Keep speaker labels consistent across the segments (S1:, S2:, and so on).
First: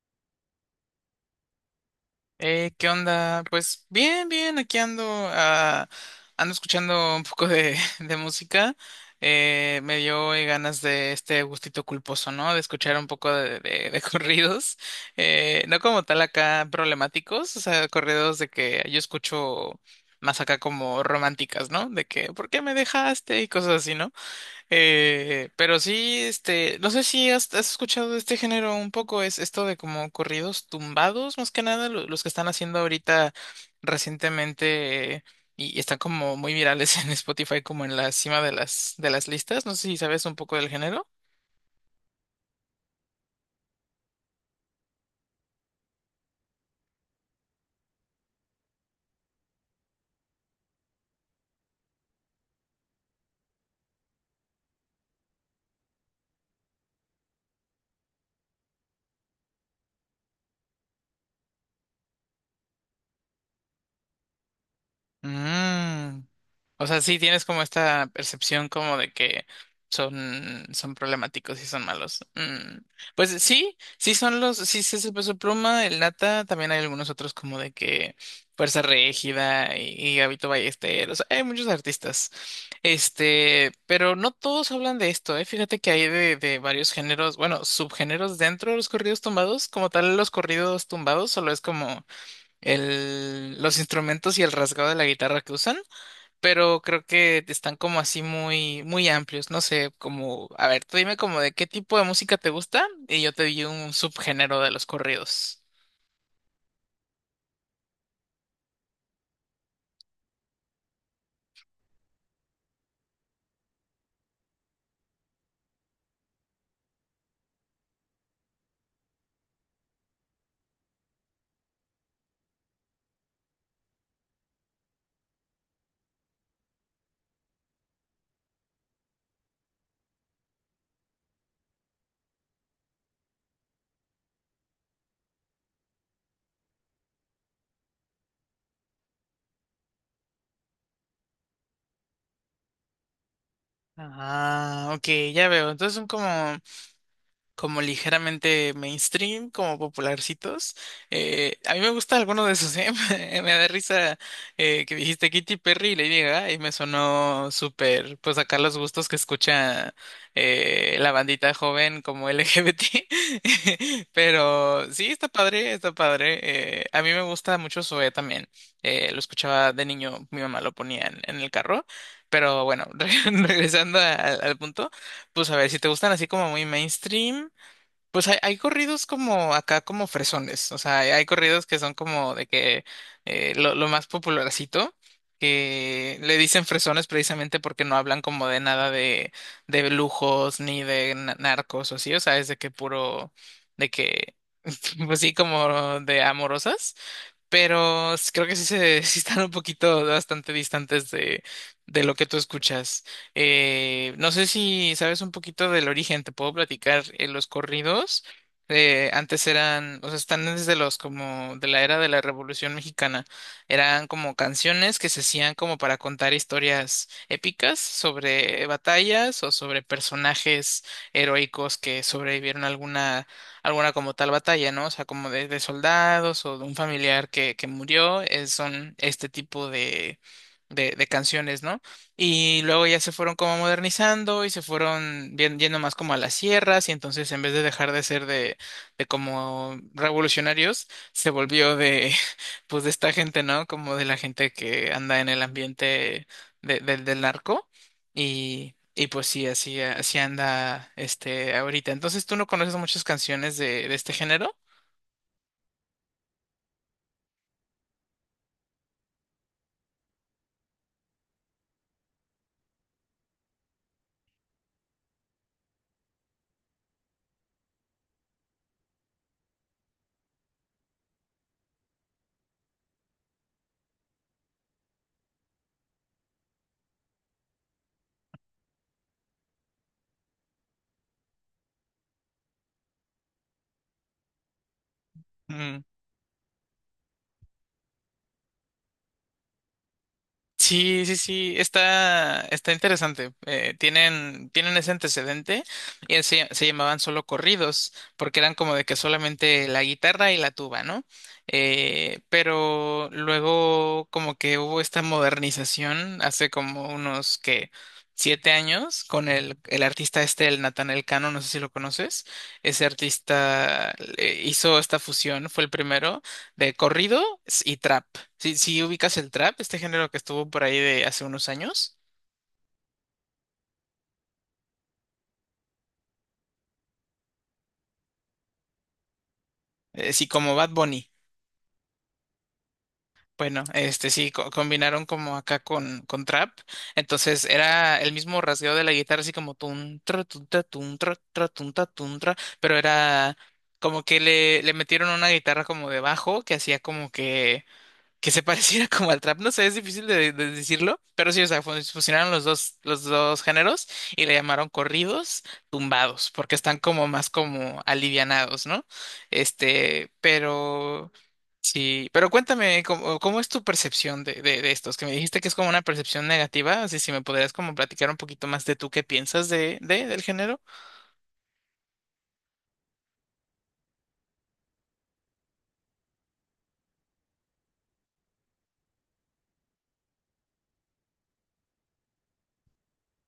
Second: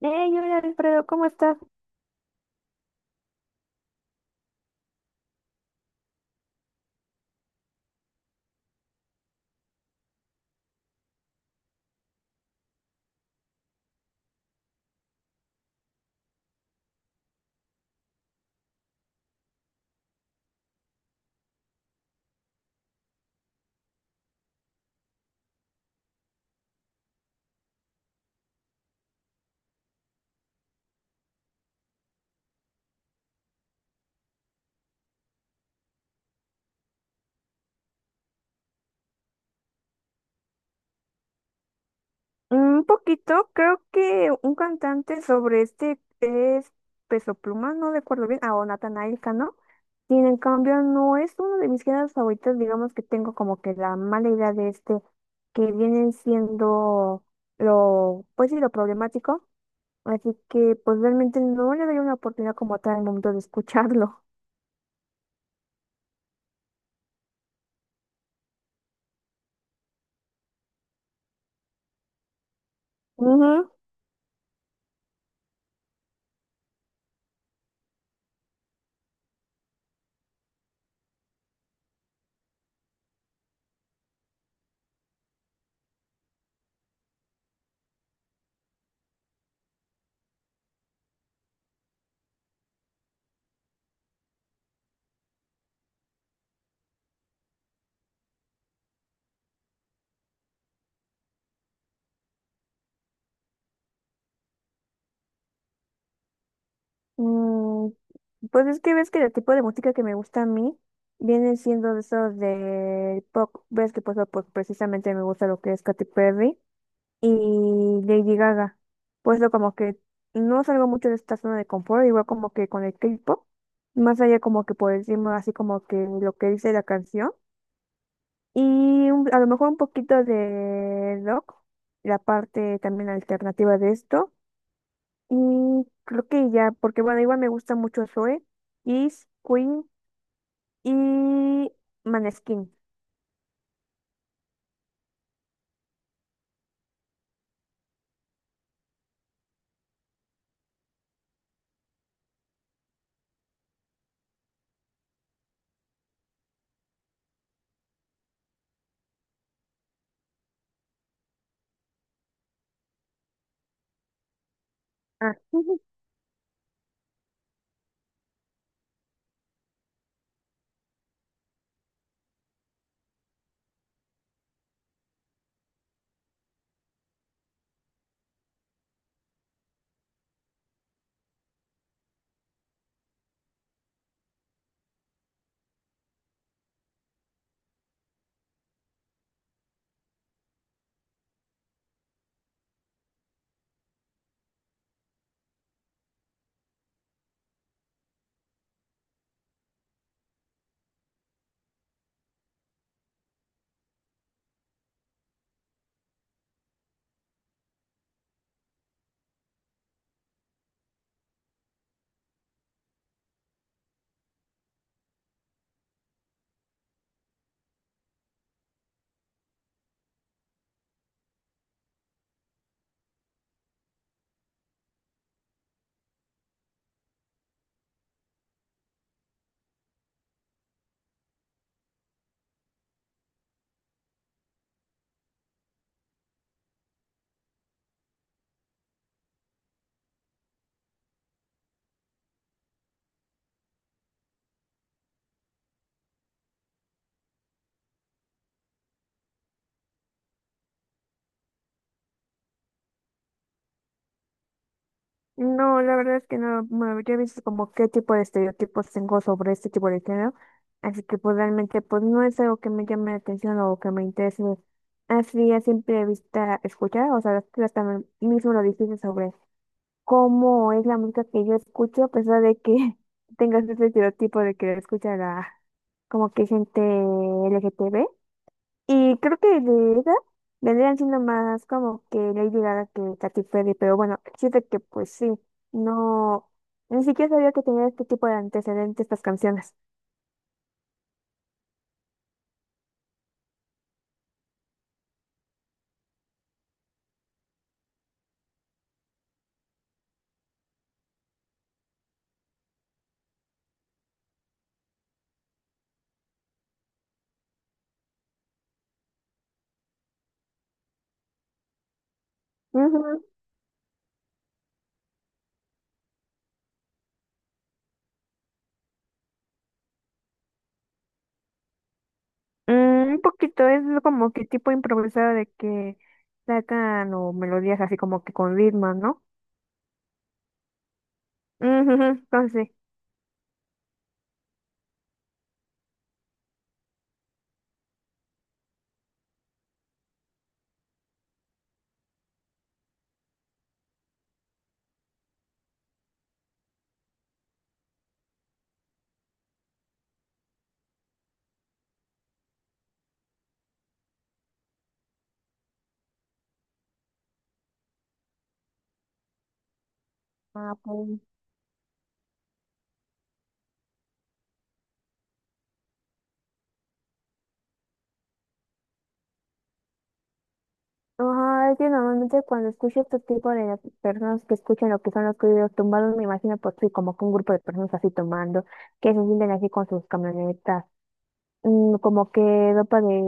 S1: Hey, hola Alfredo, ¿cómo estás?
S2: ¿Qué onda? Pues bien, bien, aquí ando, ah, ando escuchando un poco de música. Me dio ganas de este gustito culposo, ¿no? De escuchar un poco de corridos. No como tal acá problemáticos, o sea, corridos de que yo escucho más acá como románticas, ¿no? De que, ¿por qué me dejaste? Y cosas así, ¿no? Pero sí, este, no sé si has escuchado de este género un poco, es esto de como corridos tumbados, más que nada, los que están haciendo ahorita recientemente y están como muy virales en Spotify, como en la cima de las listas. No sé si sabes un poco del género.
S1: Un poquito, creo que un cantante sobre este es Peso Pluma, no recuerdo bien, o Natanael Cano. Sin en cambio, no es uno de mis géneros favoritos, digamos que tengo como que la mala idea de que vienen siendo lo, pues sí, lo problemático. Así que pues realmente no le doy una oportunidad como tal al momento de escucharlo.
S2: Mm. O sea, sí tienes como esta percepción como de que son problemáticos y son malos. Mm. Pues
S1: Ujú.
S2: sí, sí son los, sí, sí es el Peso Pluma, el nata, también hay algunos otros como de que Fuerza Régida y Gabito Ballesteros, hay muchos artistas. Este, pero no todos hablan de esto, ¿eh? Fíjate que hay de varios géneros, bueno, subgéneros dentro de los corridos tumbados, como tal los corridos tumbados, solo es como los instrumentos y el rasgado de la guitarra que usan, pero creo que están como así muy, muy amplios. No sé, como, a ver, tú dime como de qué tipo de música te gusta y yo te di un subgénero de los corridos.
S1: Mm, pues es que ves que el tipo de música que me gusta a mí viene siendo de esos de pop. Ves que pues precisamente me gusta lo que es Katy Perry y Lady Gaga. Pues lo como que no salgo mucho de esta zona de confort, igual como que con el K-pop, más allá como que por encima así como que lo que dice la canción y a lo mejor un poquito de rock, la parte también alternativa de esto. Y creo que ya, porque bueno, igual me gusta mucho Zoe, Kiss, Queen y Maneskin.
S2: Ah, ok, ya veo. Entonces son como ligeramente mainstream, como popularcitos. A mí me gusta alguno de esos. ¿Eh? Me da risa que dijiste Kitty Perry y Lady Gaga y me sonó súper, pues acá los gustos que escucha la bandita joven como LGBT. Pero sí, está
S1: Ah,
S2: padre,
S1: ujú.
S2: está padre. A mí me gusta mucho Zoé también. Lo escuchaba de niño, mi mamá lo ponía en el carro. Pero bueno, regresando al punto, pues a ver, si te gustan así como muy mainstream. Pues hay corridos como acá, como fresones. O sea, hay corridos que son como de que lo más popularcito, que le dicen fresones precisamente porque no hablan como de nada de lujos ni de narcos o así. O sea, es de que puro, de que, pues sí, como de amorosas pero creo que sí, sí están un poquito bastante distantes de lo que tú escuchas. No sé si sabes un poquito del origen, te puedo platicar. Los corridos antes eran, o sea, están desde los como de la era de la Revolución Mexicana. Eran como canciones que se hacían como para contar historias épicas sobre batallas o sobre personajes heroicos que sobrevivieron a alguna como tal batalla, ¿no? O sea, como de soldados o de un familiar que murió, son este tipo de canciones, ¿no? Y luego ya se fueron como modernizando y se fueron yendo más como a las sierras y entonces en vez de dejar de ser de como revolucionarios, se volvió pues de esta gente, ¿no? Como de la gente que anda en el ambiente del narco. Y pues sí, así, así anda este ahorita. Entonces, ¿tú no conoces muchas canciones de este género?
S1: No, la verdad es que no me habría visto como qué tipo de estereotipos tengo sobre este tipo de género. Así que pues realmente pues no es algo que me llame la atención o que me interese así a simple vista escuchar. O sea, las también mismo lo difícil sobre cómo es la música que yo escucho, a pesar de que tengas ese estereotipo de que escucha la, como que gente LGTB. Y creo que de esa vendrían siendo más como que Lady Gaga que Katy Perry, pero bueno, siento que pues sí,
S2: Mm.
S1: no, ni siquiera sabía que tenía este tipo de antecedentes estas canciones.
S2: Sí, sí, sí, está, está interesante. Tienen ese antecedente y se llamaban solo corridos, porque eran como de que solamente la guitarra y la tuba, ¿no? Pero luego como que hubo esta modernización hace como unos que 7 años con el artista este, el Natanael Cano, no sé si lo conoces. Ese
S1: Ujú.
S2: artista hizo esta fusión, fue el primero de corrido y trap. Si, si ubicas el trap, este género que estuvo por ahí de hace unos años,
S1: Mm, un poquito, es como que tipo improvisado de que sacan o melodías así como que con ritmo, ¿no?
S2: sí, como Bad Bunny.
S1: Ujú, ujú. Entonces,
S2: Bueno, este sí, combinaron como acá con trap. Entonces era el mismo rasgueo de la guitarra, así como tun, tra, tun, ta, tun, tra, tra, tun, ta, tun, tra, pero era como que le metieron una guitarra como de bajo que hacía como que se pareciera como al trap, no sé, es difícil de decirlo, pero sí, o sea, fusionaron los dos, géneros y le llamaron corridos tumbados, porque están como más como alivianados, ¿no? Este,
S1: ah,
S2: pero
S1: pues.
S2: sí, pero cuéntame, ¿cómo es tu percepción de estos? Que me dijiste que es como una percepción negativa, así si me podrías como platicar un poquito más de tú qué piensas del género.
S1: Ajá, es que normalmente cuando escucho este tipo de personas que escuchan lo que son los corridos tumbados, me imagino por sí, como que un grupo de personas así tomando, que se sienten así con sus camionetas, mm, como que ropa de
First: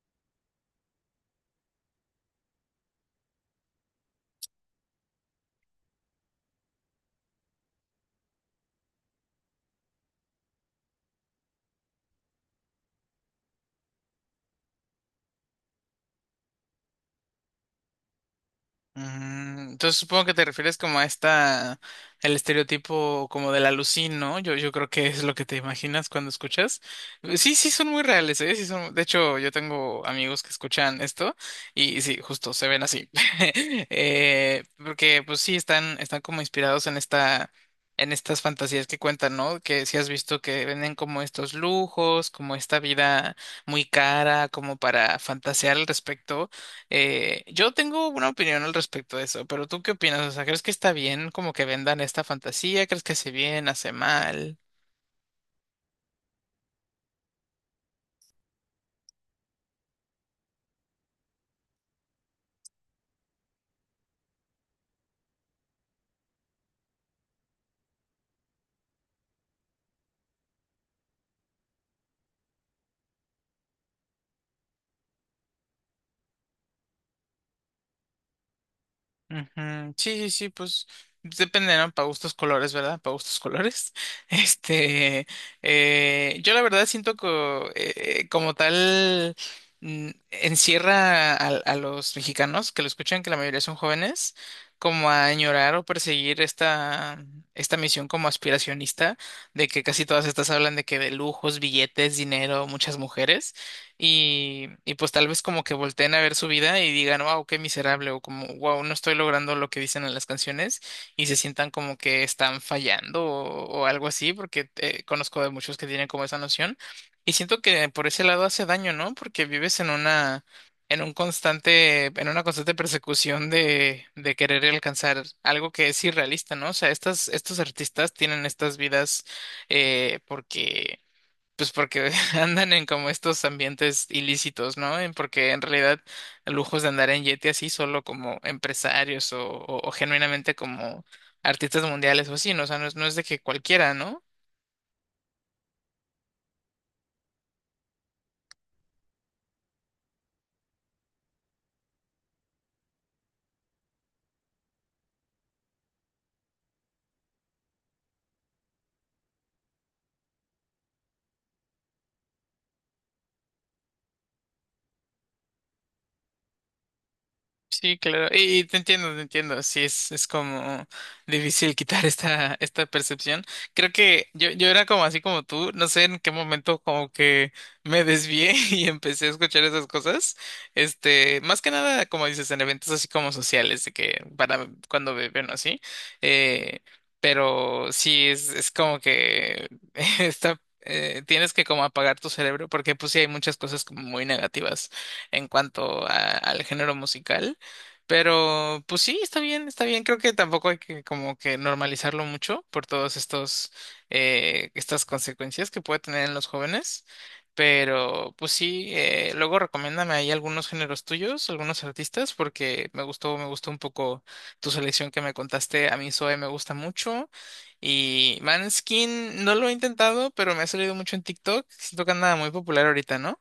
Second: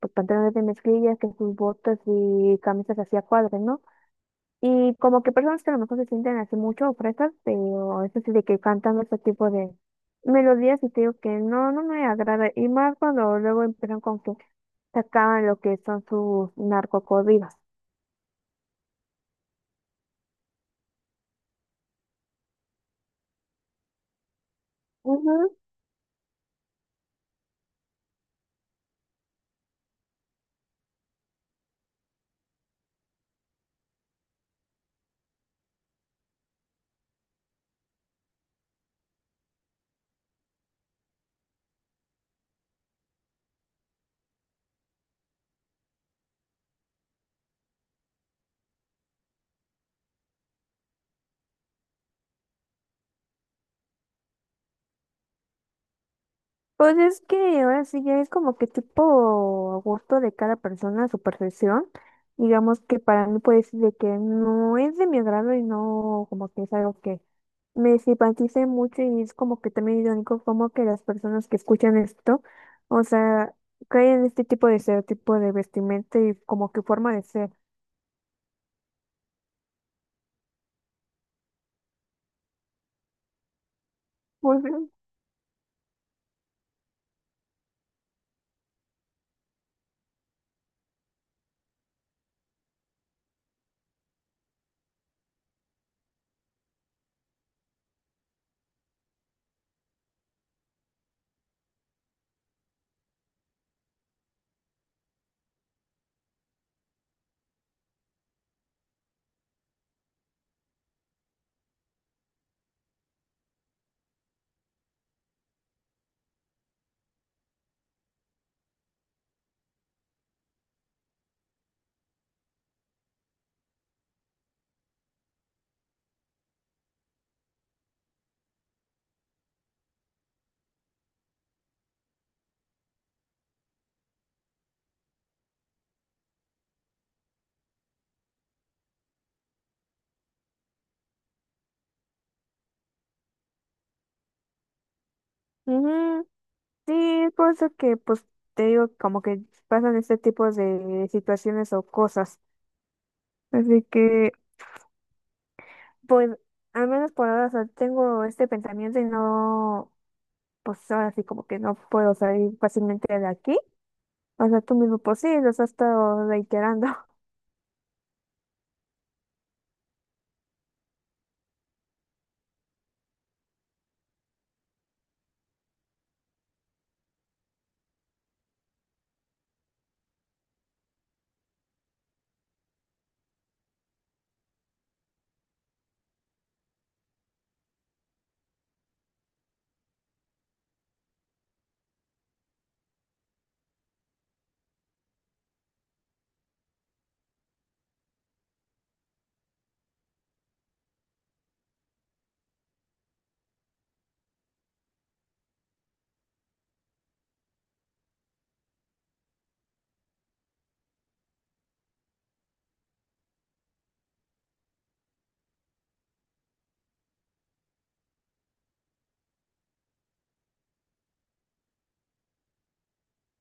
S1: pues, pantalones de mezclilla, que sus botas y camisas así a cuadros, ¿no? Y como que personas que a lo mejor se sienten así mucho fresas, pero eso sí de que cantan este tipo de melodías y te digo que no me agrada. Y más cuando luego empiezan con que sacaban lo que son sus narcocorridos.
S2: Entonces supongo que te refieres como a esta, el estereotipo como del alucín, ¿no? Yo creo que es lo que te
S1: Ujú.
S2: imaginas cuando escuchas. Sí, sí, son muy reales, ¿eh? Sí son, de hecho, yo tengo amigos que escuchan esto y sí, justo se ven así. Porque pues sí, están como inspirados en estas fantasías que cuentan, ¿no? Que si has visto que venden como estos lujos, como esta vida muy cara, como para fantasear al respecto. Yo tengo una opinión al respecto de eso, pero ¿tú qué opinas? O sea, ¿crees que está bien como que vendan esta fantasía? ¿Crees que hace bien, hace mal?
S1: Pues es que ahora sí ya es como que tipo a gusto de cada persona, su percepción. Digamos que para mí puede decir de que no es de mi agrado y no como que es algo que me simpatice mucho y es como que también irónico como que las personas que escuchan esto, o sea, caen en este tipo de estereotipo de vestimenta y como que forma de ser.
S2: Ujú, sí, sí, sí, pues depende, ¿no? Para gustos colores, ¿verdad? Para gustos colores.
S1: Ujú.
S2: Este, yo la verdad siento que como tal encierra a los mexicanos que lo escuchan, que la mayoría son jóvenes, como a añorar o perseguir esta misión como aspiracionista, de que casi todas estas hablan de que de lujos, billetes, dinero, muchas mujeres y pues tal vez como que volteen a ver su vida y digan, wow, qué miserable, o como, wow, no estoy logrando lo que dicen en las canciones y se sientan como que están fallando o algo así, porque conozco de muchos que tienen como esa noción y siento que por ese lado hace daño, ¿no? Porque vives en una constante persecución de querer alcanzar algo que es irrealista, ¿no? O sea, estos artistas tienen estas vidas porque pues porque andan en como estos ambientes ilícitos, ¿no? Porque en realidad lujos de andar en Yeti así solo como empresarios o genuinamente como artistas mundiales o así, ¿no? O sea, no es, no es de que cualquiera, ¿no?
S1: Ujú, sí, es por eso que pues te digo como que pasan este tipo de situaciones o cosas. Así que pues al menos por ahora, o sea, tengo este pensamiento y no, pues ahora sí como que no puedo salir fácilmente de aquí. O sea, tú mismo, pues sí, los has estado reiterando.
S2: Sí, claro. Y te entiendo, te entiendo. Sí, es como difícil quitar esta percepción. Creo que yo era como así como tú. No sé en qué momento como que me desvié y empecé a escuchar esas cosas. Este, más que nada, como dices, en eventos así como sociales, de que para cuando beben o así. Eh, pero sí, es como que está tienes que como apagar tu cerebro porque pues sí hay muchas cosas como muy negativas en cuanto al género musical. Pero, pues sí, está bien, está bien. Creo que tampoco hay que como que normalizarlo mucho por todos estas consecuencias que puede tener en los jóvenes. Pero, pues sí, luego recomiéndame ahí algunos géneros tuyos, algunos artistas, porque me gustó un poco tu selección que me contaste. A mí Zoe me gusta mucho. Y Manskin no lo he intentado, pero me ha salido mucho en TikTok. Siento que anda muy popular ahorita, ¿no?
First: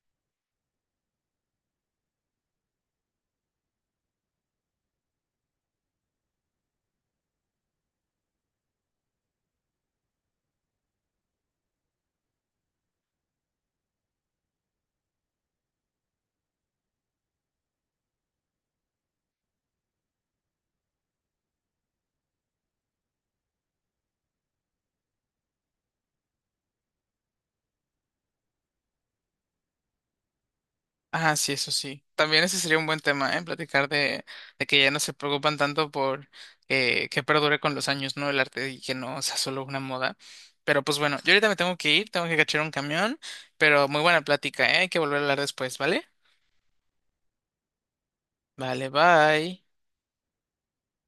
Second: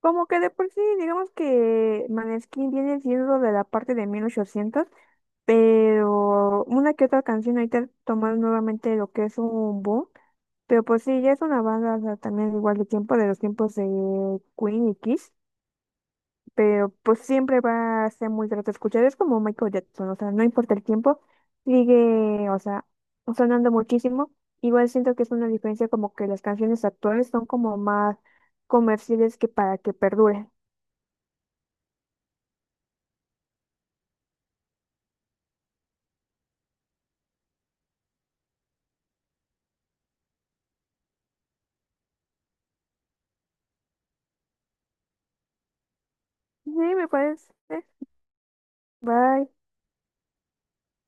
S1: Como que de por sí, digamos que Maneskin viene siendo de la parte de 1800, pero una que otra canción ahorita tomar nuevamente lo que es un boom. Pero pues sí, ya es una banda, o sea, también igual de tiempo, de los tiempos de Queen y Kiss. Pero pues siempre va a ser muy grato escuchar. Es como Michael Jackson, o sea, no importa el tiempo, sigue, o sea, sonando muchísimo. Igual siento que es una diferencia como que las canciones actuales son como más comerciales que para que perduren.
S2: Ah, sí, eso sí. También ese sería un buen tema, ¿eh? Platicar de que ya no se preocupan tanto por que perdure con los años, ¿no? El arte y que no sea solo una moda. Pero pues bueno, yo ahorita me tengo que ir, tengo que cachar un camión, pero muy buena plática, ¿eh? Hay que volver a hablar después, ¿vale?
S1: Sí, me parece.
S2: Vale,
S1: Bye.
S2: bye.